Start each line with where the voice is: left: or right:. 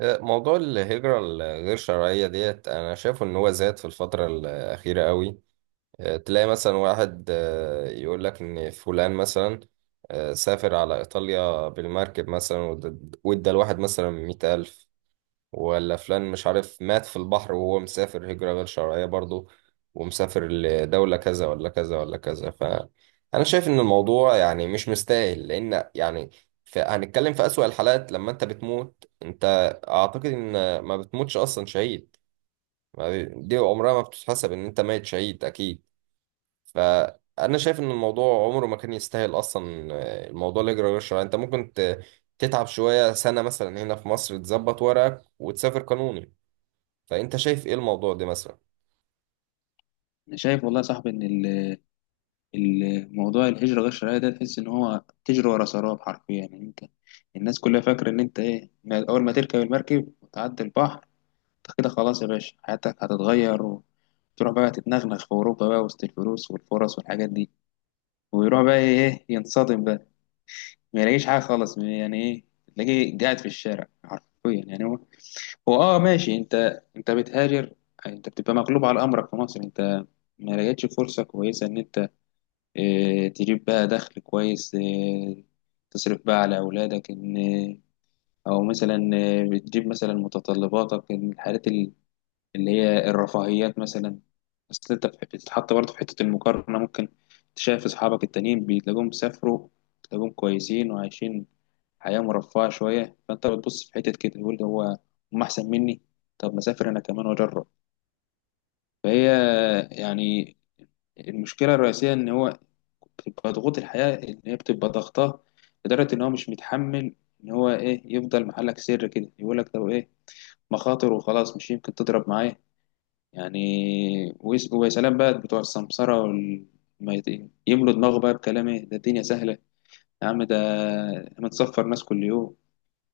right: موضوع الهجرة الغير شرعية ديت أنا شايفه إن هو زاد في الفترة الأخيرة قوي. تلاقي مثلا واحد، يقول لك إن فلان مثلا سافر على إيطاليا بالمركب مثلا، وادى الواحد مثلا 100,000، ولا فلان مش عارف مات في البحر وهو مسافر هجرة غير شرعية برضه، ومسافر لدولة كذا ولا كذا ولا كذا. فأنا شايف إن الموضوع يعني مش مستاهل، لأن يعني هنتكلم في أسوأ الحالات. لما أنت بتموت، أنت أعتقد إن ما بتموتش أصلا شهيد. ما بي- دي عمرها ما بتتحسب إن أنت ميت شهيد أكيد. فأنا شايف إن الموضوع عمره ما كان يستاهل أصلا. الموضوع الهجرة غير شرعية، أنت ممكن تتعب شوية سنة مثلا هنا في مصر، تظبط ورقك وتسافر قانوني. فانت شايف ايه الموضوع ده مثلا؟
left: أنا شايف والله يا صاحبي إن موضوع الهجرة غير الشرعية ده تحس إن هو تجري ورا سراب حرفيا، يعني أنت الناس كلها فاكرة إن أنت إيه ما- أول ما تركب المركب وتعدي البحر أنت كده خلاص يا باشا حياتك هتتغير وتروح بقى تتنغنغ في أوروبا بقى وسط الفلوس والفرص والحاجات دي. ويروح بقى إيه إيه، ينصدم بقى، ما يلاقيش حاجة خالص. يعني إيه؟ تلاقيه قاعد في الشارع حرفيا. يعني هو آه ماشي، أنت أنت بتهاجر، أنت بتبقى مغلوب على أمرك في مصر، أنت ما لقيتش فرصة كويسة إن أنت تجيب بقى دخل كويس، تصرف بقى على أولادك، إن أو مثلا بتجيب مثلا متطلباتك إن الحاجات اللي هي الرفاهيات مثلا. أصل أنت بتتحط برضه في حتة المقارنة. ممكن تشايف أصحابك التانيين، بتلاقيهم سافروا، بتلاقيهم كويسين وعايشين حياة مرفهة شوية. فأنت بتبص في حتة كده تقول ده هم أحسن مني. طب ما أسافر أنا كمان وأجرب. فهي، يعني المشكلة الرئيسية إن هو بتبقى ضغوط الحياة، إن هي بتبقى ضغطاه لدرجة إن هو مش متحمل إن هو يفضل محلك سر كده، يقول لك لو مخاطر وخلاص، مش يمكن تضرب معايا. يعني ويا سلام بقى بتوع السمسرة وال... ما يت- يملوا دماغه بقى بكلام ده الدنيا سهلة يا عم، ده هنتصفر ناس كل يوم.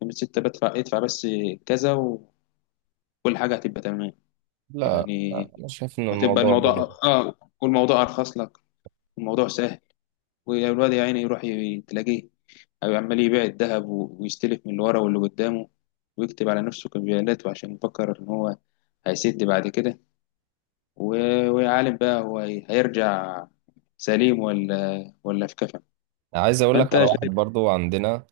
left: من ستة بدفع، ادفع بس كذا وكل حاجة هتبقى تمام.
right: لا لا،
left: يعني
right: انا شايف ان
left: هتبقى
right: الموضوع ده
left: الموضوع،
right: يعني
left: آه، والموضوع أرخص لك، الموضوع سهل. والواد يا عيني يروح تلاقيه أو عمال يبيع الذهب ويستلف من اللي ورا واللي قدامه، ويكتب على نفسه كمبيالات، وعشان يفكر إن هو هيسد بعد كده. ويعلم بقى هو هيرجع سليم ولا في كفن.
right: عايز اقول لك
left: فأنت
right: على واحد
left: شايف؟
right: برضو عندنا،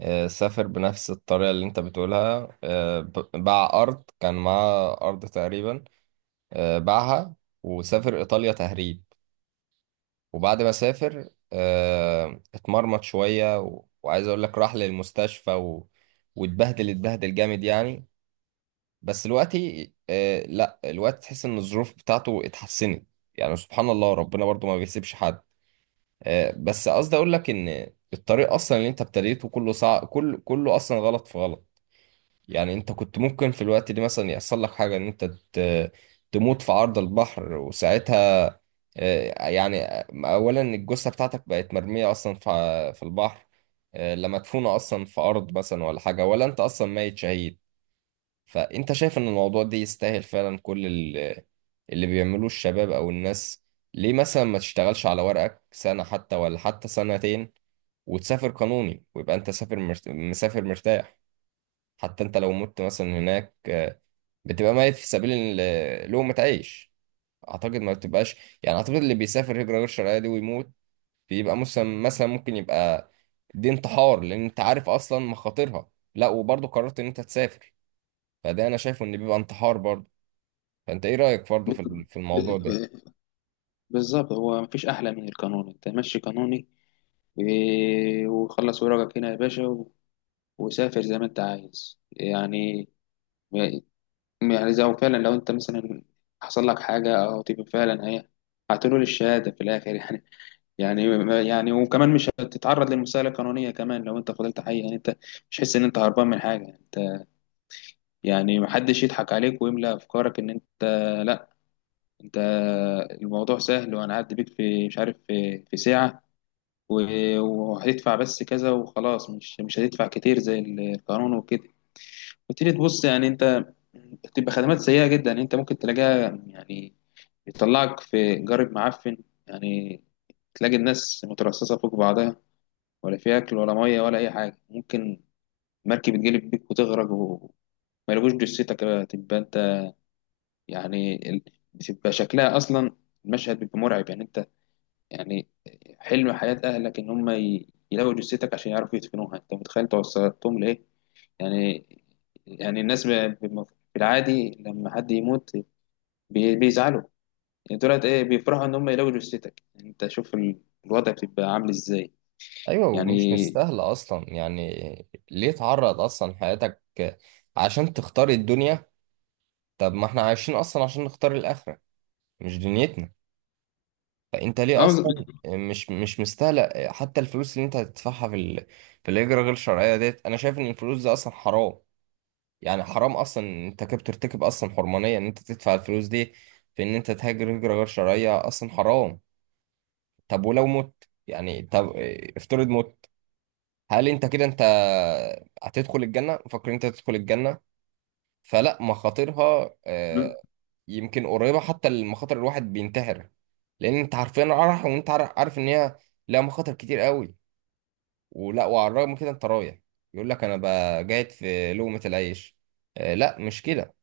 right: سافر بنفس الطريقه اللي انت بتقولها. باع ارض، كان معاه ارض تقريبا باعها، وسافر ايطاليا تهريب. وبعد ما سافر اتمرمط شويه، وعايز اقول لك راح للمستشفى واتبهدل اتبهدل جامد يعني. بس دلوقتي لا الوقت، تحس ان الظروف بتاعته اتحسنت. يعني سبحان الله، ربنا برضو ما بيسيبش حد. بس قصدي اقول لك ان الطريق اصلا اللي انت ابتديته كله صعب، كله اصلا غلط في غلط. يعني انت كنت ممكن في الوقت ده مثلا يحصل لك حاجه، ان انت ت- تموت في عرض البحر. وساعتها يعني اولا الجثه بتاعتك بقت مرميه اصلا في البحر، لا مدفونه اصلا في ارض مثلا ولا حاجه، ولا انت اصلا ميت شهيد. فانت شايف ان الموضوع ده يستاهل فعلا كل اللي بيعملوه الشباب او الناس؟ ليه مثلا ما تشتغلش على ورقك سنه حتى، ولا حتى سنتين، وتسافر قانوني ويبقى انت سافر مسافر مرتاح. حتى انت لو مت مثلا هناك، بتبقى ميت في سبيل لقمة عيش. اعتقد ما بتبقاش. يعني اعتقد اللي بيسافر هجرة غير شرعية دي ويموت، بيبقى مثلا ممكن يبقى دي انتحار، لان انت عارف اصلا مخاطرها، لا وبرضه قررت ان انت تسافر. فده انا شايفه ان بيبقى انتحار برضه. فانت ايه رأيك برضه في الموضوع ده؟
left: بالظبط، هو مفيش أحلى من القانون. أنت مشي قانوني، وخلص ورقك هنا يا باشا، و- وسافر زي ما أنت عايز. يعني يعني زي هو فعلا، لو انت مثلا حصل لك حاجه او تبقى فعلا هتنول الشهاده في الاخر. يعني يعني يعني وكمان مش هتتعرض للمساله القانونيه كمان لو انت فضلت حي، يعني انت مش حس ان انت هربان من حاجه. انت يعني محدش يضحك عليك ويملى افكارك ان انت، لا، انت الموضوع سهل وهنعدي بيك في مش عارف في، في ساعه، و- وهتدفع بس كذا وخلاص. مش مش هتدفع كتير زي القانون وكده. وتيجي تبص، يعني انت بتبقى خدمات سيئه جدا، يعني انت ممكن تلاقيها يعني يطلعك في جارب معفن، يعني تلاقي الناس مترصصة فوق بعضها، ولا في أكل ولا مية ولا أي حاجة. ممكن مركب تجلب بيك وتغرق وما يلقوش جثتك بقى، تبقى أنت يعني بتبقى شكلها أصلا المشهد بيبقى مرعب. يعني أنت يعني حلم حياة أهلك إن هم يلاقوا جثتك عشان يعرفوا يدفنوها. أنت متخيل أنت وصلتهم لإيه؟ يعني يعني الناس ب- في العادي لما حد يموت بيزعلوا. يعني دولت بيفرحوا ان هم يلاقوا جثتك. يعني انت شوف الوضع بتبقى عامل ازاي.
right: ايوه، ومش
left: يعني
right: مستاهله اصلا. يعني ليه تعرض اصلا حياتك عشان تختار الدنيا؟ طب ما احنا عايشين اصلا عشان نختار الاخره، مش دنيتنا. فانت ليه
left: اه
right: اصلا
left: بز-
right: مش مستاهله حتى الفلوس اللي انت هتدفعها في الهجره غير الشرعيه ديت. انا شايف ان الفلوس دي اصلا حرام. يعني حرام اصلا إن انت كده بترتكب اصلا حرمانيه، ان انت تدفع الفلوس دي في ان انت تهاجر هجره غير شرعيه اصلا حرام. طب ولو مت، يعني طب افترض مت، هل انت كده انت هتدخل الجنه؟ مفكر انت تدخل الجنه؟ فلا، مخاطرها يمكن قريبة حتى، المخاطر الواحد بينتحر. لأن أنت عارفين رايح، وأنت عارف إن هي لها مخاطر كتير قوي، وعلى الرغم من كده أنت رايح. يقول لك أنا قاعد في لقمة العيش. لا مش كده.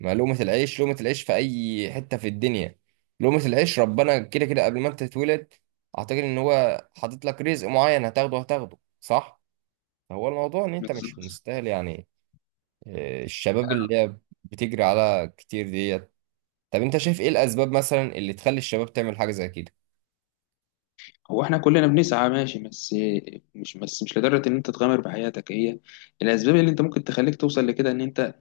right: ما لقمة العيش، لقمة العيش في أي حتة في الدنيا. لقمة العيش ربنا كده كده قبل ما أنت تتولد أعتقد إن هو حاطط لك رزق معين هتاخده هتاخده، صح؟ هو الموضوع إن أنت مش مستاهل يعني. الشباب اللي هي بتجري على كتير ديت. طب انت شايف ايه الاسباب مثلا اللي تخلي الشباب تعمل حاجه زي كده؟
left: هو احنا كلنا بنسعى ماشي، بس مش بس، مش لدرجه ان انت تغامر بحياتك. هي الاسباب اللي انت ممكن تخليك توصل لكده ان انت،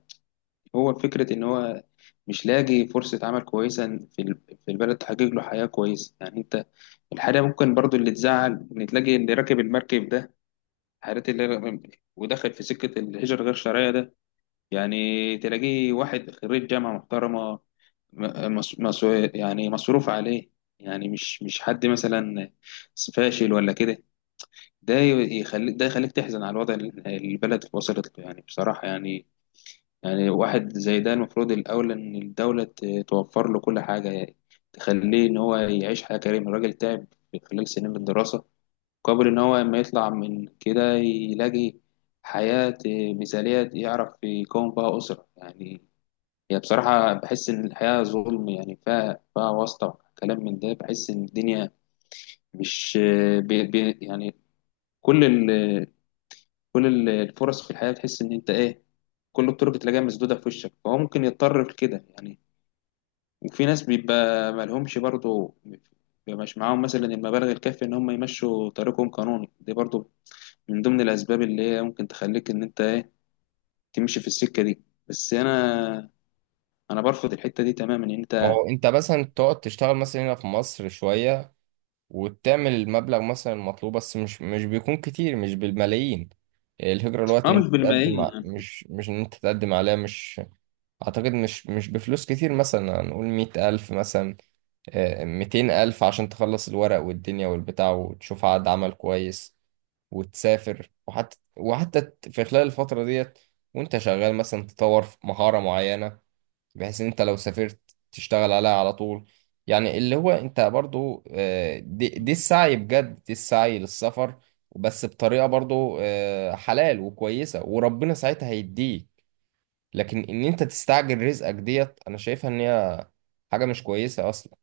left: هو فكره ان هو مش لاقي فرصه عمل كويسه في في البلد تحقق له حياه كويسه. يعني انت الحاجه ممكن برضو اللي تزعل ان تلاقي اللي راكب المركب ده، حالات اللي ودخل في سكه الهجره غير شرعيه ده، يعني تلاقيه واحد خريج جامعة محترمة، م- مس- مس- يعني مصروف عليه، يعني مش حد مثلا فاشل ولا كده. ده يخليك، ده يخليك تحزن على الوضع اللي البلد وصلت له، يعني بصراحة يعني يعني واحد زي ده المفروض الأول إن الدولة توفر له كل حاجة، يعني تخليه إن هو يعيش حياة كريمة. الراجل تعب في خلال سنين الدراسة، قبل إن هو لما يطلع من كده يلاقي حياة مثالية يعرف يكون بها أسرة. يعني هي بصراحة بحس إن الحياة ظلم، يعني فيها واسطة وكلام من ده. بحس إن الدنيا مش بي بي يعني كل ال كل الفرص في الحياة تحس إن أنت كل الطرق تلاقيها مسدودة في وشك، فهو ممكن يضطر لكده. يعني وفي ناس بيبقى مالهمش برضه، بيبقى مش معاهم مثلا المبالغ الكافية إن هم يمشوا طريقهم قانوني، دي برضه من ضمن الأسباب اللي هي ممكن تخليك إن أنت تمشي في السكة دي. بس أنا برفض الحتة دي تماما إن
right: ما
left: أنت،
right: هو انت مثلا تقعد تشتغل مثلا هنا في مصر شويه، وتعمل المبلغ مثلا المطلوب. بس مش بيكون كتير، مش بالملايين. الهجره الوقت
left: أه
right: ان
left: مش
right: انت تقدم
left: بالملايين يعني.
right: مش ان انت تقدم عليها مش اعتقد مش بفلوس كتير. مثلا هنقول 100,000 مثلا، 200,000 عشان تخلص الورق والدنيا والبتاع، وتشوف عقد عمل كويس وتسافر. وحتى في خلال الفترة ديت وانت شغال، مثلا تطور في مهارة معينة، بحيث ان انت لو سافرت تشتغل عليها على طول. يعني اللي هو انت برضو، دي السعي بجد، دي السعي للسفر، بس بطريقة برضو حلال وكويسة، وربنا ساعتها هيديك. لكن ان انت تستعجل رزقك ديت، انا شايفها ان هي حاجة مش كويسة اصلا.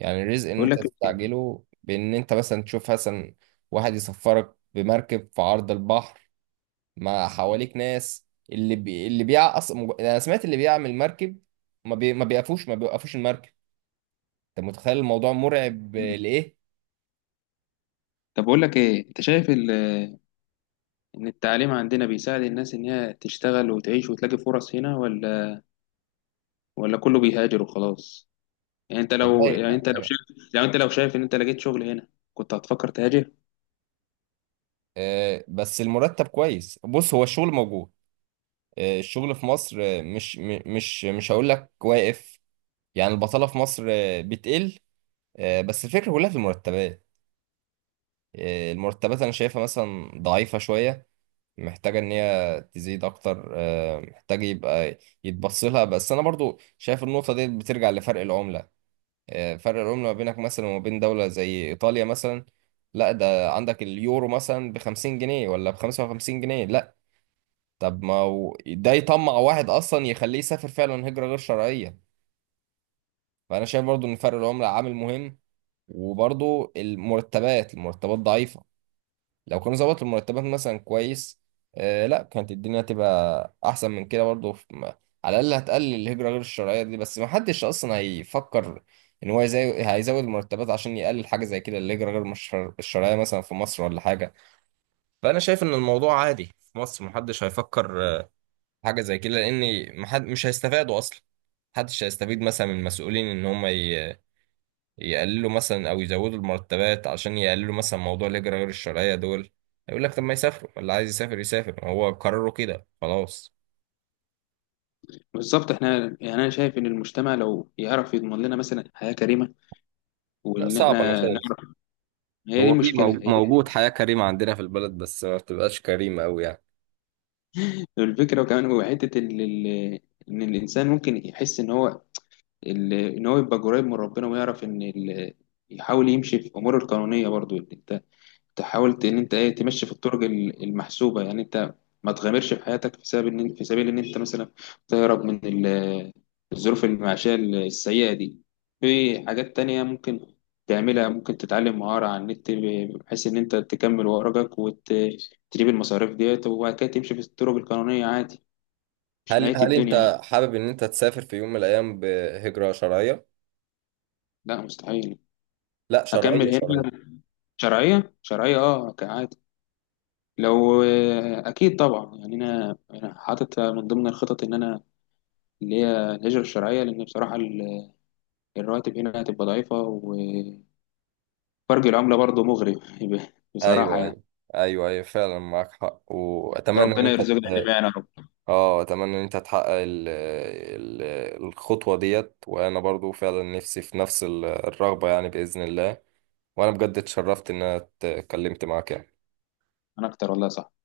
right: يعني الرزق ان
left: بقول
right: انت
left: لك،
right: تستعجله بان انت مثلا تشوف مثلا واحد يسفرك بمركب في عرض البحر، مع حواليك ناس اللي بي... اللي بيع أص... مج- انا سمعت اللي بيعمل مركب ما بي... ما بيقفوش ما بيوقفوش المركب. انت متخيل الموضوع مرعب لايه؟
left: طب بقول لك ايه، انت شايف ان التعليم عندنا بيساعد الناس ان هي تشتغل وتعيش وتلاقي فرص هنا، ولا ولا كله بيهاجر وخلاص؟ يعني انت لو،
right: والله،
left: يعني انت لو شايف، يعني انت لو شايف ان انت لقيت شغل هنا، كنت هتفكر تهاجر؟
right: بس المرتب كويس. بص، هو الشغل موجود. الشغل في مصر مش م- مش مش هقول لك واقف. يعني البطالة في مصر بتقل. بس الفكرة كلها في المرتبات. المرتبات انا شايفها مثلا ضعيفة شوية، محتاجة ان هي تزيد اكتر. محتاج يبقى يتبص لها. بس انا برضو شايف النقطة دي بترجع لفرق العملة. فرق العملة ما بينك مثلا، وما بين دولة زي ايطاليا مثلا، لا ده عندك اليورو مثلا ب 50 جنيه ولا ب 55 جنيه، لا. طب ما هو ده يطمع واحد اصلا، يخليه يسافر فعلا هجرة غير شرعية. فانا شايف برضو ان فرق العملة عامل مهم، وبرضو المرتبات، المرتبات ضعيفة. لو كانوا ظبطوا المرتبات مثلا كويس، لا كانت الدنيا تبقى احسن من كده برضه على الاقل هتقلل الهجره غير الشرعيه دي. بس ما حدش اصلا هيفكر ان هو هيزود المرتبات عشان يقلل حاجه زي كده، الهجره غير مش الشرعيه مثلا في مصر ولا حاجه. فانا شايف ان الموضوع عادي في مصر، ما حدش هيفكر في حاجه زي كده، لان مش هيستفادوا اصلا. محدش هيستفيد مثلا من المسؤولين ان هم يقللوا مثلا او يزودوا المرتبات عشان يقللوا مثلا موضوع الهجرة غير الشرعية دول. يقول لك طب ما يسافروا، اللي عايز يسافر يسافر، هو قرروا كده خلاص.
left: بالظبط، احنا يعني انا شايف ان المجتمع لو يعرف يضمن لنا مثلا حياة كريمة،
right: لا
left: وان
right: صعب، انا
left: احنا
right: شايف
left: نعرف، هي دي
right: هو في
left: المشكلة، هي
right: موجود
left: دي
right: حياة كريمة عندنا في البلد، بس ما بتبقاش كريمة أوي يعني.
left: الفكرة. وكمان هو حتة ان الانسان ممكن يحس ان هو ان هو يبقى قريب من ربنا، ويعرف ان يحاول يمشي في اموره القانونية. برضو انت تحاول ان انت تمشي في الطرق المحسوبه. يعني انت ما تغامرش في حياتك في سبب ان، في سبيل ان انت مثلا تهرب من الظروف المعيشيه السيئه دي. في حاجات تانية ممكن تعملها، ممكن تتعلم مهارة على النت، بحيث إن أنت تكمل ورقك وتجيب المصاريف ديت، وبعد كده تمشي في الطرق القانونية عادي. مش
right: هل
left: نهاية
right: هل
left: الدنيا يعني.
right: أنت حابب إن أنت تسافر في يوم من الأيام بهجرة شرعية؟
left: لا، مستحيل.
right: لا
left: هكمل
right: شرعية
left: هنا.
right: شرعية،
left: شرعية شرعية، اه عادي. لو آه، اكيد طبعا، يعني انا حاطط من ضمن الخطط ان انا اللي هي الهجره الشرعيه، لان بصراحه الرواتب هنا هتبقى ضعيفه، وفرق العمله برضه مغري بصراحه
right: أيوه
left: يعني.
right: أيوه، أيوه أيوه فعلا معاك حق. وأتمنى إن
left: ربنا
right: أنت،
left: يرزقنا جميعا يا رب.
right: اه اتمنى ان انت تحقق ال الخطوة ديت، وانا برضو فعلا نفسي في نفس الرغبة يعني، بإذن الله. وانا بجد اتشرفت ان انا اتكلمت معاك يعني.
left: انا اكتر والله، صح.